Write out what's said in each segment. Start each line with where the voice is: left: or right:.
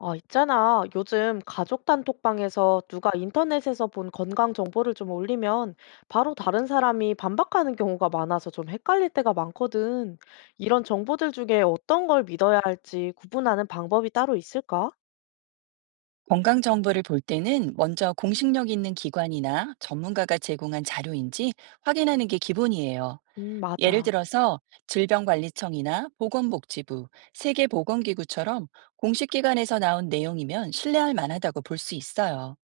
left: 아, 있잖아. 요즘 가족 단톡방에서 누가 인터넷에서 본 건강 정보를 좀 올리면 바로 다른 사람이 반박하는 경우가 많아서 좀 헷갈릴 때가 많거든. 이런 정보들 중에 어떤 걸 믿어야 할지 구분하는 방법이 따로 있을까?
right: 건강 정보를 볼 때는 먼저 공식력 있는 기관이나 전문가가 제공한 자료인지 확인하는 게 기본이에요. 예를
left: 맞아.
right: 들어서 질병관리청이나 보건복지부, 세계보건기구처럼 공식 기관에서 나온 내용이면 신뢰할 만하다고 볼 수 있어요.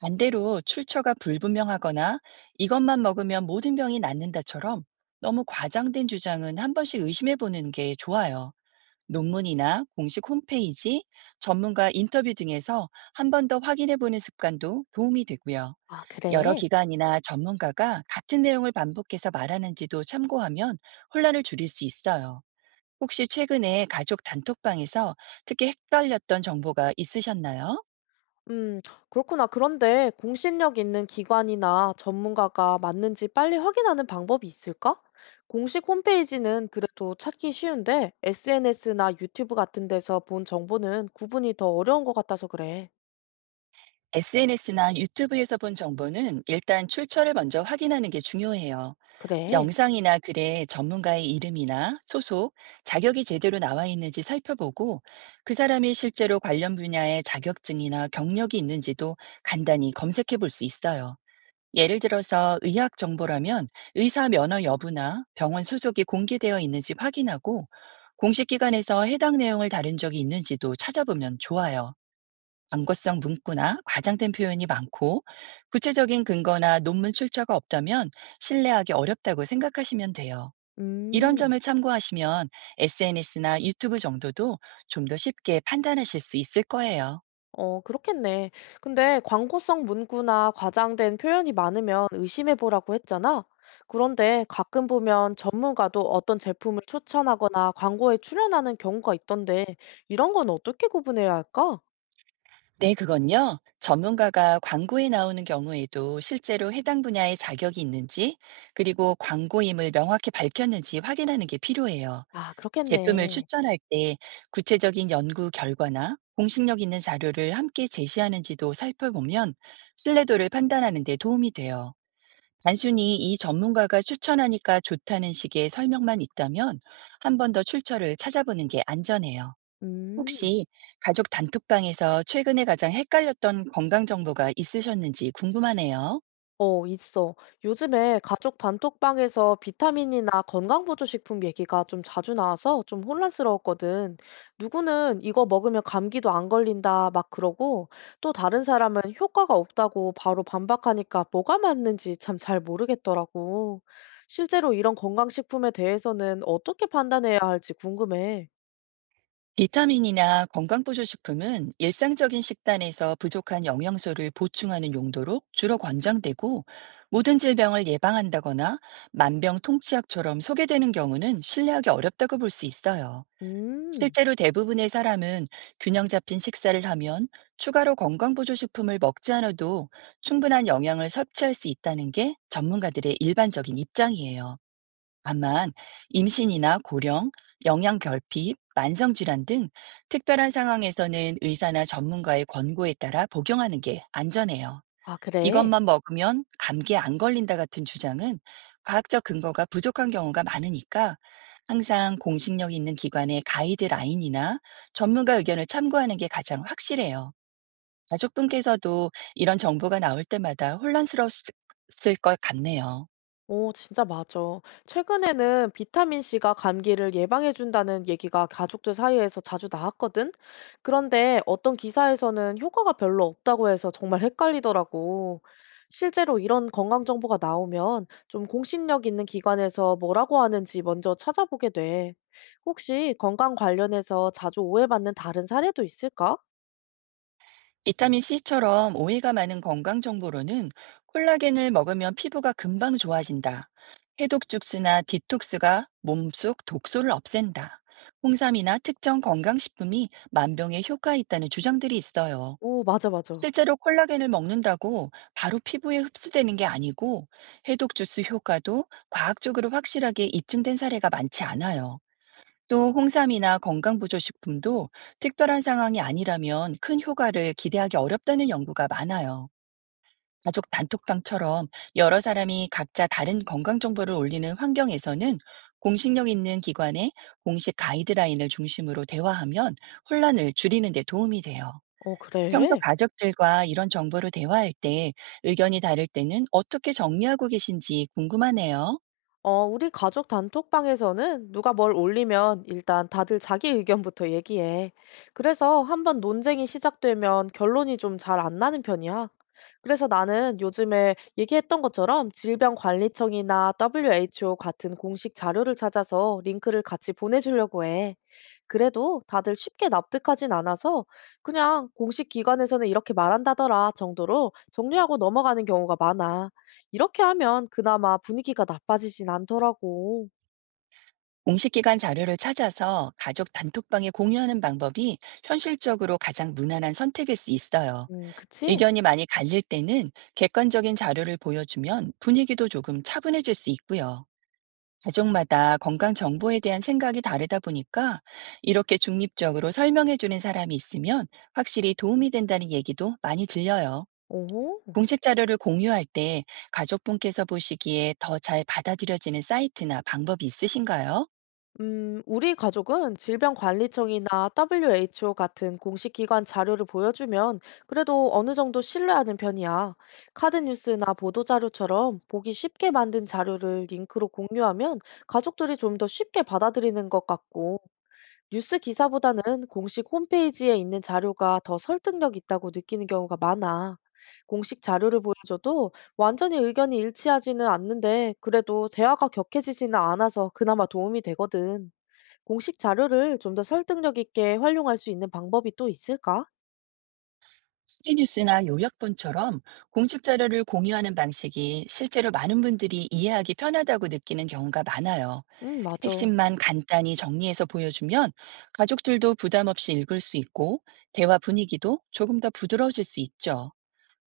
right: 반대로 출처가 불분명하거나 이것만 먹으면 모든 병이 낫는다처럼 너무 과장된 주장은 한 번씩 의심해 보는 게 좋아요. 논문이나 공식 홈페이지, 전문가 인터뷰 등에서 한 번 더 확인해 보는 습관도 도움이 되고요.
left: 아,
right: 여러
left: 그래?
right: 기관이나 전문가가 같은 내용을 반복해서 말하는지도 참고하면 혼란을 줄일 수 있어요. 혹시 최근에 가족 단톡방에서 특히 헷갈렸던 정보가 있으셨나요?
left: 음, 그렇구나. 그런데 공신력 있는 기관이나 전문가가 맞는지 빨리 확인하는 방법이 있을까? 공식 홈페이지는 그래도 찾기 쉬운데 SNS나 유튜브 같은 데서 본 정보는 구분이 더 어려운 것 같아서 그래.
right: SNS나 유튜브에서 본 정보는 일단 출처를 먼저 확인하는 게 중요해요.
left: 그래.
right: 영상이나 글에 전문가의 이름이나 소속, 자격이 제대로 나와 있는지 살펴보고 그 사람이 실제로 관련 분야의 자격증이나 경력이 있는지도 간단히 검색해 볼 수 있어요. 예를 들어서 의학 정보라면 의사 면허 여부나 병원 소속이 공개되어 있는지 확인하고 공식 기관에서 해당 내용을 다룬 적이 있는지도 찾아보면 좋아요. 광고성 문구나 과장된 표현이 많고 구체적인 근거나 논문 출처가 없다면 신뢰하기 어렵다고 생각하시면 돼요. 이런
left: 음.
right: 점을 참고하시면 SNS나 유튜브 정도도 좀 더 쉽게 판단하실 수 있을 거예요.
left: 어, 그렇겠네. 근데 광고성 문구나 과장된 표현이 많으면 의심해 보라고 했잖아. 그런데 가끔 보면 전문가도 어떤 제품을 추천하거나 광고에 출연하는 경우가 있던데, 이런 건 어떻게 구분해야 할까?
right: 네, 그건요. 전문가가 광고에 나오는 경우에도 실제로 해당 분야의 자격이 있는지, 그리고 광고임을 명확히 밝혔는지 확인하는 게 필요해요.
left: 아,
right: 제품을
left: 그렇겠네.
right: 추천할 때 구체적인 연구 결과나 공식력 있는 자료를 함께 제시하는지도 살펴보면 신뢰도를 판단하는 데 도움이 돼요. 단순히 이 전문가가 추천하니까 좋다는 식의 설명만 있다면 한 번 더 출처를 찾아보는 게 안전해요.
left: 음.
right: 혹시 가족 단톡방에서 최근에 가장 헷갈렸던 건강 정보가 있으셨는지 궁금하네요.
left: 어, 있어. 요즘에 가족 단톡방에서 비타민이나 건강보조식품 얘기가 좀 자주 나와서 좀 혼란스러웠거든. 누구는 이거 먹으면 감기도 안 걸린다 막 그러고 또 다른 사람은 효과가 없다고 바로 반박하니까 뭐가 맞는지 참 잘 모르겠더라고. 실제로 이런 건강식품에 대해서는 어떻게 판단해야 할지 궁금해.
right: 비타민이나 건강보조식품은 일상적인 식단에서 부족한 영양소를 보충하는 용도로 주로 권장되고, 모든 질병을 예방한다거나 만병통치약처럼 소개되는 경우는 신뢰하기 어렵다고 볼 수 있어요.
left: 음,
right: 실제로 대부분의 사람은 균형 잡힌 식사를 하면 추가로 건강보조식품을 먹지 않아도 충분한 영양을 섭취할 수 있다는 게 전문가들의 일반적인 입장이에요. 다만 임신이나 고령, 영양 결핍, 만성 질환 등 특별한 상황에서는 의사나 전문가의 권고에 따라 복용하는 게 안전해요.
left: 아, 그래.
right: 이것만 먹으면 감기에 안 걸린다 같은 주장은 과학적 근거가 부족한 경우가 많으니까, 항상 공식력 있는 기관의 가이드라인이나 전문가 의견을 참고하는 게 가장 확실해요. 가족분께서도 이런 정보가 나올 때마다 혼란스러웠을 것 같네요.
left: 오, 진짜 맞아. 최근에는 비타민 C가 감기를 예방해준다는 얘기가 가족들 사이에서 자주 나왔거든? 그런데 어떤 기사에서는 효과가 별로 없다고 해서 정말 헷갈리더라고. 실제로 이런 건강 정보가 나오면 좀 공신력 있는 기관에서 뭐라고 하는지 먼저 찾아보게 돼. 혹시 건강 관련해서 자주 오해받는 다른 사례도 있을까?
right: 비타민C처럼 오이가 많은 건강 정보로는 콜라겐을 먹으면 피부가 금방 좋아진다, 해독 주스나 디톡스가 몸속 독소를 없앤다, 홍삼이나 특정 건강식품이 만병에 효과 있다는 주장들이 있어요.
left: 오, 맞아, 맞아.
right: 실제로 콜라겐을 먹는다고 바로 피부에 흡수되는 게 아니고, 해독 주스 효과도 과학적으로 확실하게 입증된 사례가 많지 않아요. 또 홍삼이나 건강보조식품도 특별한 상황이 아니라면 큰 효과를 기대하기 어렵다는 연구가 많아요. 가족 단톡방처럼 여러 사람이 각자 다른 건강 정보를 올리는 환경에서는 공식력 있는 기관의 공식 가이드라인을 중심으로 대화하면 혼란을 줄이는 데 도움이 돼요.
left: 어,
right: 평소
left: 그래.
right: 가족들과 이런 정보를 대화할 때 의견이 다를 때는 어떻게 정리하고 계신지 궁금하네요.
left: 어, 우리 가족 단톡방에서는 누가 뭘 올리면 일단 다들 자기 의견부터 얘기해. 그래서 한번 논쟁이 시작되면 결론이 좀 잘 안 나는 편이야. 그래서 나는 요즘에 얘기했던 것처럼 질병관리청이나 WHO 같은 공식 자료를 찾아서 링크를 같이 보내주려고 해. 그래도 다들 쉽게 납득하진 않아서 그냥 공식 기관에서는 이렇게 말한다더라 정도로 정리하고 넘어가는 경우가 많아. 이렇게 하면 그나마 분위기가 나빠지진 않더라고.
right: 공식기관 자료를 찾아서 가족 단톡방에 공유하는 방법이 현실적으로 가장 무난한 선택일 수 있어요.
left: 그치?
right: 의견이 많이 갈릴 때는 객관적인 자료를 보여주면 분위기도 조금 차분해질 수 있고요. 가족마다 건강 정보에 대한 생각이 다르다 보니까 이렇게 중립적으로 설명해주는 사람이 있으면 확실히 도움이 된다는 얘기도 많이 들려요.
left: 오호.
right: 공식 자료를 공유할 때 가족분께서 보시기에 더 잘 받아들여지는 사이트나 방법이 있으신가요?
left: 우리 가족은 질병관리청이나 WHO 같은 공식 기관 자료를 보여주면 그래도 어느 정도 신뢰하는 편이야. 카드 뉴스나 보도 자료처럼 보기 쉽게 만든 자료를 링크로 공유하면 가족들이 좀 더 쉽게 받아들이는 것 같고. 뉴스 기사보다는 공식 홈페이지에 있는 자료가 더 설득력 있다고 느끼는 경우가 많아. 공식 자료를 보여줘도 완전히 의견이 일치하지는 않는데 그래도 대화가 격해지지는 않아서 그나마 도움이 되거든. 공식 자료를 좀 더 설득력 있게 활용할 수 있는 방법이 또 있을까?
right: 수지뉴스나 요약본처럼 공식 자료를 공유하는 방식이 실제로 많은 분들이 이해하기 편하다고 느끼는 경우가 많아요.
left: 응, 맞아.
right: 핵심만 간단히 정리해서 보여주면 가족들도 부담 없이 읽을 수 있고, 대화 분위기도 조금 더 부드러워질 수 있죠.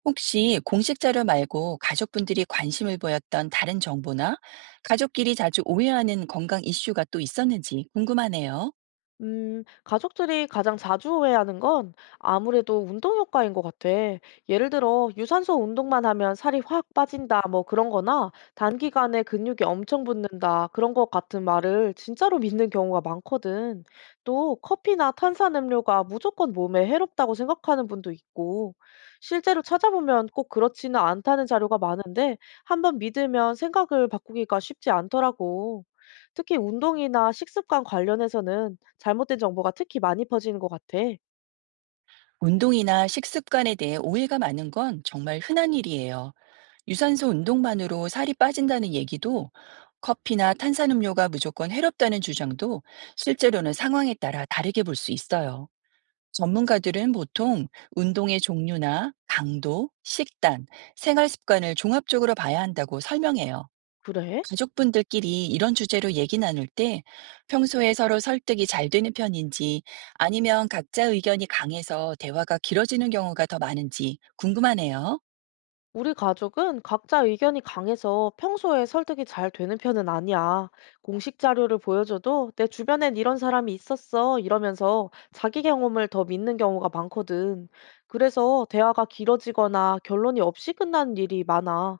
right: 혹시 공식 자료 말고 가족분들이 관심을 보였던 다른 정보나 가족끼리 자주 오해하는 건강 이슈가 또 있었는지 궁금하네요.
left: 가족들이 가장 자주 오해하는 건 아무래도 운동 효과인 것 같아. 예를 들어, 유산소 운동만 하면 살이 확 빠진다, 뭐 그런 거나, 단기간에 근육이 엄청 붙는다, 그런 것 같은 말을 진짜로 믿는 경우가 많거든. 또, 커피나 탄산음료가 무조건 몸에 해롭다고 생각하는 분도 있고, 실제로 찾아보면 꼭 그렇지는 않다는 자료가 많은데, 한번 믿으면 생각을 바꾸기가 쉽지 않더라고. 특히 운동이나 식습관 관련해서는 잘못된 정보가 특히 많이 퍼지는 것 같아.
right: 운동이나 식습관에 대해 오해가 많은 건 정말 흔한 일이에요. 유산소 운동만으로 살이 빠진다는 얘기도, 커피나 탄산음료가 무조건 해롭다는 주장도 실제로는 상황에 따라 다르게 볼 수 있어요. 전문가들은 보통 운동의 종류나 강도, 식단, 생활 습관을 종합적으로 봐야 한다고 설명해요.
left: 그래?
right: 가족분들끼리 이런 주제로 얘기 나눌 때 평소에 서로 설득이 잘 되는 편인지, 아니면 각자 의견이 강해서 대화가 길어지는 경우가 더 많은지 궁금하네요.
left: 우리 가족은 각자 의견이 강해서 평소에 설득이 잘 되는 편은 아니야. 공식 자료를 보여줘도 내 주변엔 이런 사람이 있었어 이러면서 자기 경험을 더 믿는 경우가 많거든. 그래서 대화가 길어지거나 결론이 없이 끝나는 일이 많아.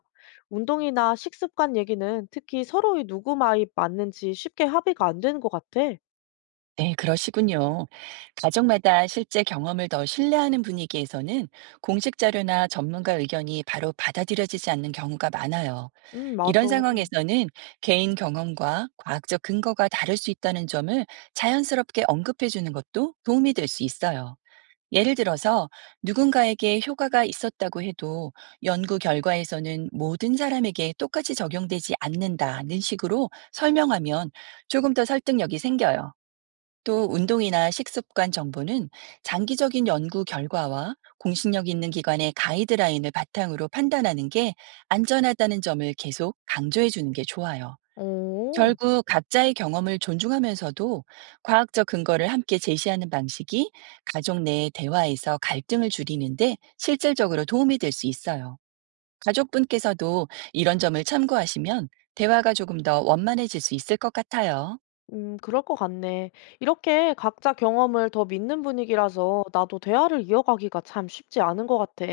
left: 운동이나 식습관 얘기는 특히 서로의 누구 말이 맞는지 쉽게 합의가 안 되는 것 같아.
right: 네, 그러시군요. 가족마다 실제 경험을 더 신뢰하는 분위기에서는 공식 자료나 전문가 의견이 바로 받아들여지지 않는 경우가 많아요.
left: 맞아.
right: 이런 상황에서는 개인 경험과 과학적 근거가 다를 수 있다는 점을 자연스럽게 언급해 주는 것도 도움이 될 수 있어요. 예를 들어서 누군가에게 효과가 있었다고 해도 연구 결과에서는 모든 사람에게 똑같이 적용되지 않는다는 식으로 설명하면 조금 더 설득력이 생겨요. 또 운동이나 식습관 정보는 장기적인 연구 결과와 공신력 있는 기관의 가이드라인을 바탕으로 판단하는 게 안전하다는 점을 계속 강조해 주는 게 좋아요.
left: 오,
right: 결국 각자의 경험을 존중하면서도 과학적 근거를 함께 제시하는 방식이 가족 내의 대화에서 갈등을 줄이는데 실질적으로 도움이 될 수 있어요. 가족분께서도 이런 점을 참고하시면 대화가 조금 더 원만해질 수 있을 것 같아요.
left: 그럴 것 같네. 이렇게 각자 경험을 더 믿는 분위기라서 나도 대화를 이어가기가 참 쉽지 않은 것 같아.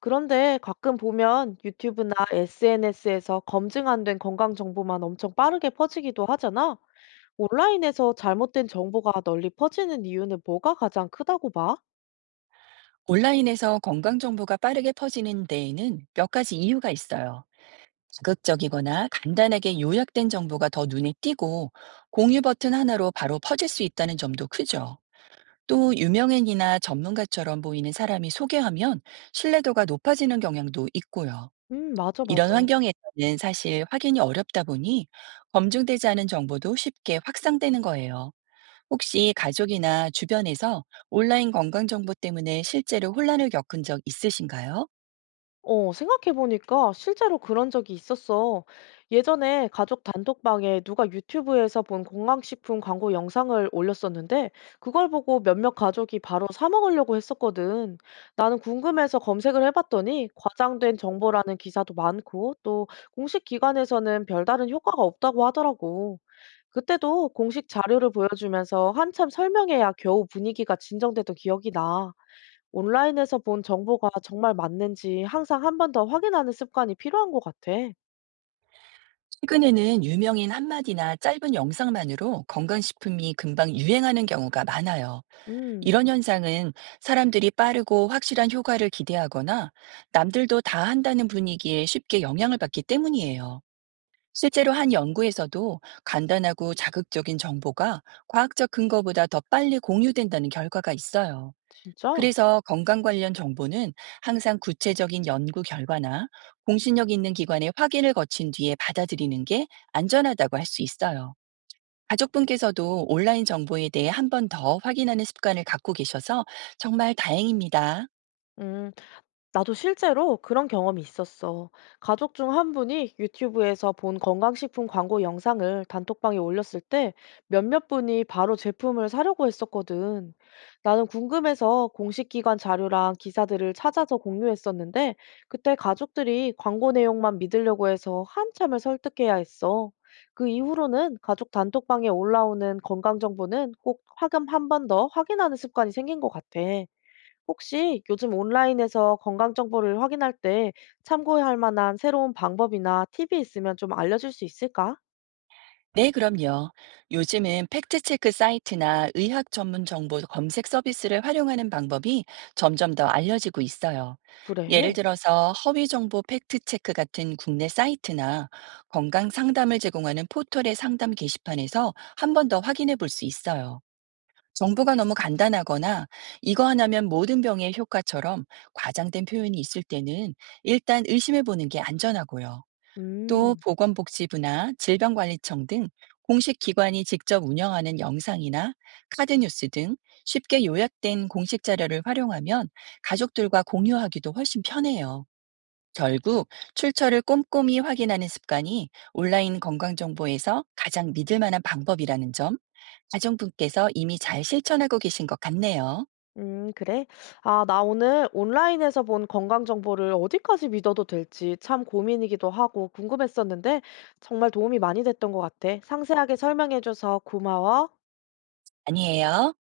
left: 그런데 가끔 보면 유튜브나 SNS에서 검증 안 된 건강 정보만 엄청 빠르게 퍼지기도 하잖아. 온라인에서 잘못된 정보가 널리 퍼지는 이유는 뭐가 가장 크다고 봐?
right: 온라인에서 건강 정보가 빠르게 퍼지는 데에는 몇 가지 이유가 있어요. 자극적이거나 간단하게 요약된 정보가 더 눈에 띄고, 공유 버튼 하나로 바로 퍼질 수 있다는 점도 크죠. 또 유명인이나 전문가처럼 보이는 사람이 소개하면 신뢰도가 높아지는 경향도 있고요.
left: 맞아, 맞아.
right: 이런 환경에서는 사실 확인이 어렵다 보니 검증되지 않은 정보도 쉽게 확산되는 거예요. 혹시 가족이나 주변에서 온라인 건강 정보 때문에 실제로 혼란을 겪은 적 있으신가요?
left: 어, 생각해보니까 실제로 그런 적이 있었어. 예전에 가족 단톡방에 누가 유튜브에서 본 건강식품 광고 영상을 올렸었는데, 그걸 보고 몇몇 가족이 바로 사 먹으려고 했었거든. 나는 궁금해서 검색을 해봤더니, 과장된 정보라는 기사도 많고, 또 공식 기관에서는 별다른 효과가 없다고 하더라고. 그때도 공식 자료를 보여주면서 한참 설명해야 겨우 분위기가 진정되던 기억이 나. 온라인에서 본 정보가 정말 맞는지 항상 한 번 더 확인하는 습관이 필요한 것 같아.
right: 최근에는 유명인 한마디나 짧은 영상만으로 건강식품이 금방 유행하는 경우가 많아요.
left: 음.
right: 이런 현상은 사람들이 빠르고 확실한 효과를 기대하거나 남들도 다 한다는 분위기에 쉽게 영향을 받기 때문이에요. 실제로 한 연구에서도 간단하고 자극적인 정보가 과학적 근거보다 더 빨리 공유된다는 결과가 있어요.
left: 진짜?
right: 그래서 건강 관련 정보는 항상 구체적인 연구 결과나 공신력 있는 기관의 확인을 거친 뒤에 받아들이는 게 안전하다고 할 수 있어요. 가족분께서도 온라인 정보에 대해 한 번 더 확인하는 습관을 갖고 계셔서 정말 다행입니다.
left: 음. 나도 실제로 그런 경험이 있었어. 가족 중 한 분이 유튜브에서 본 건강식품 광고 영상을 단톡방에 올렸을 때 몇몇 분이 바로 제품을 사려고 했었거든. 나는 궁금해서 공식 기관 자료랑 기사들을 찾아서 공유했었는데 그때 가족들이 광고 내용만 믿으려고 해서 한참을 설득해야 했어. 그 이후로는 가족 단톡방에 올라오는 건강 정보는 꼭 화금 한 번 더 확인하는 습관이 생긴 것 같아. 혹시 요즘 온라인에서 건강 정보를 확인할 때 참고할 만한 새로운 방법이나 팁이 있으면 좀 알려줄 수 있을까?
right: 네, 그럼요. 요즘은 팩트체크 사이트나 의학 전문 정보 검색 서비스를 활용하는 방법이 점점 더 알려지고 있어요. 예를
left: 그래.
right: 들어서 허위 정보 팩트체크 같은 국내 사이트나 건강 상담을 제공하는 포털의 상담 게시판에서 한 번 더 확인해 볼 수 있어요. 정보가 너무 간단하거나 이거 하나면 모든 병의 효과처럼 과장된 표현이 있을 때는 일단 의심해 보는 게 안전하고요. 또
left: 음,
right: 보건복지부나 질병관리청 등 공식 기관이 직접 운영하는 영상이나 카드 뉴스 등 쉽게 요약된 공식 자료를 활용하면 가족들과 공유하기도 훨씬 편해요. 결국 출처를 꼼꼼히 확인하는 습관이 온라인 건강정보에서 가장 믿을 만한 방법이라는 점, 가정분께서 이미 잘 실천하고 계신 것 같네요.
left: 그래? 아, 나 오늘 온라인에서 본 건강 정보를 어디까지 믿어도 될지 참 고민이기도 하고 궁금했었는데 정말 도움이 많이 됐던 것 같아. 상세하게 설명해줘서 고마워.
right: 아니에요?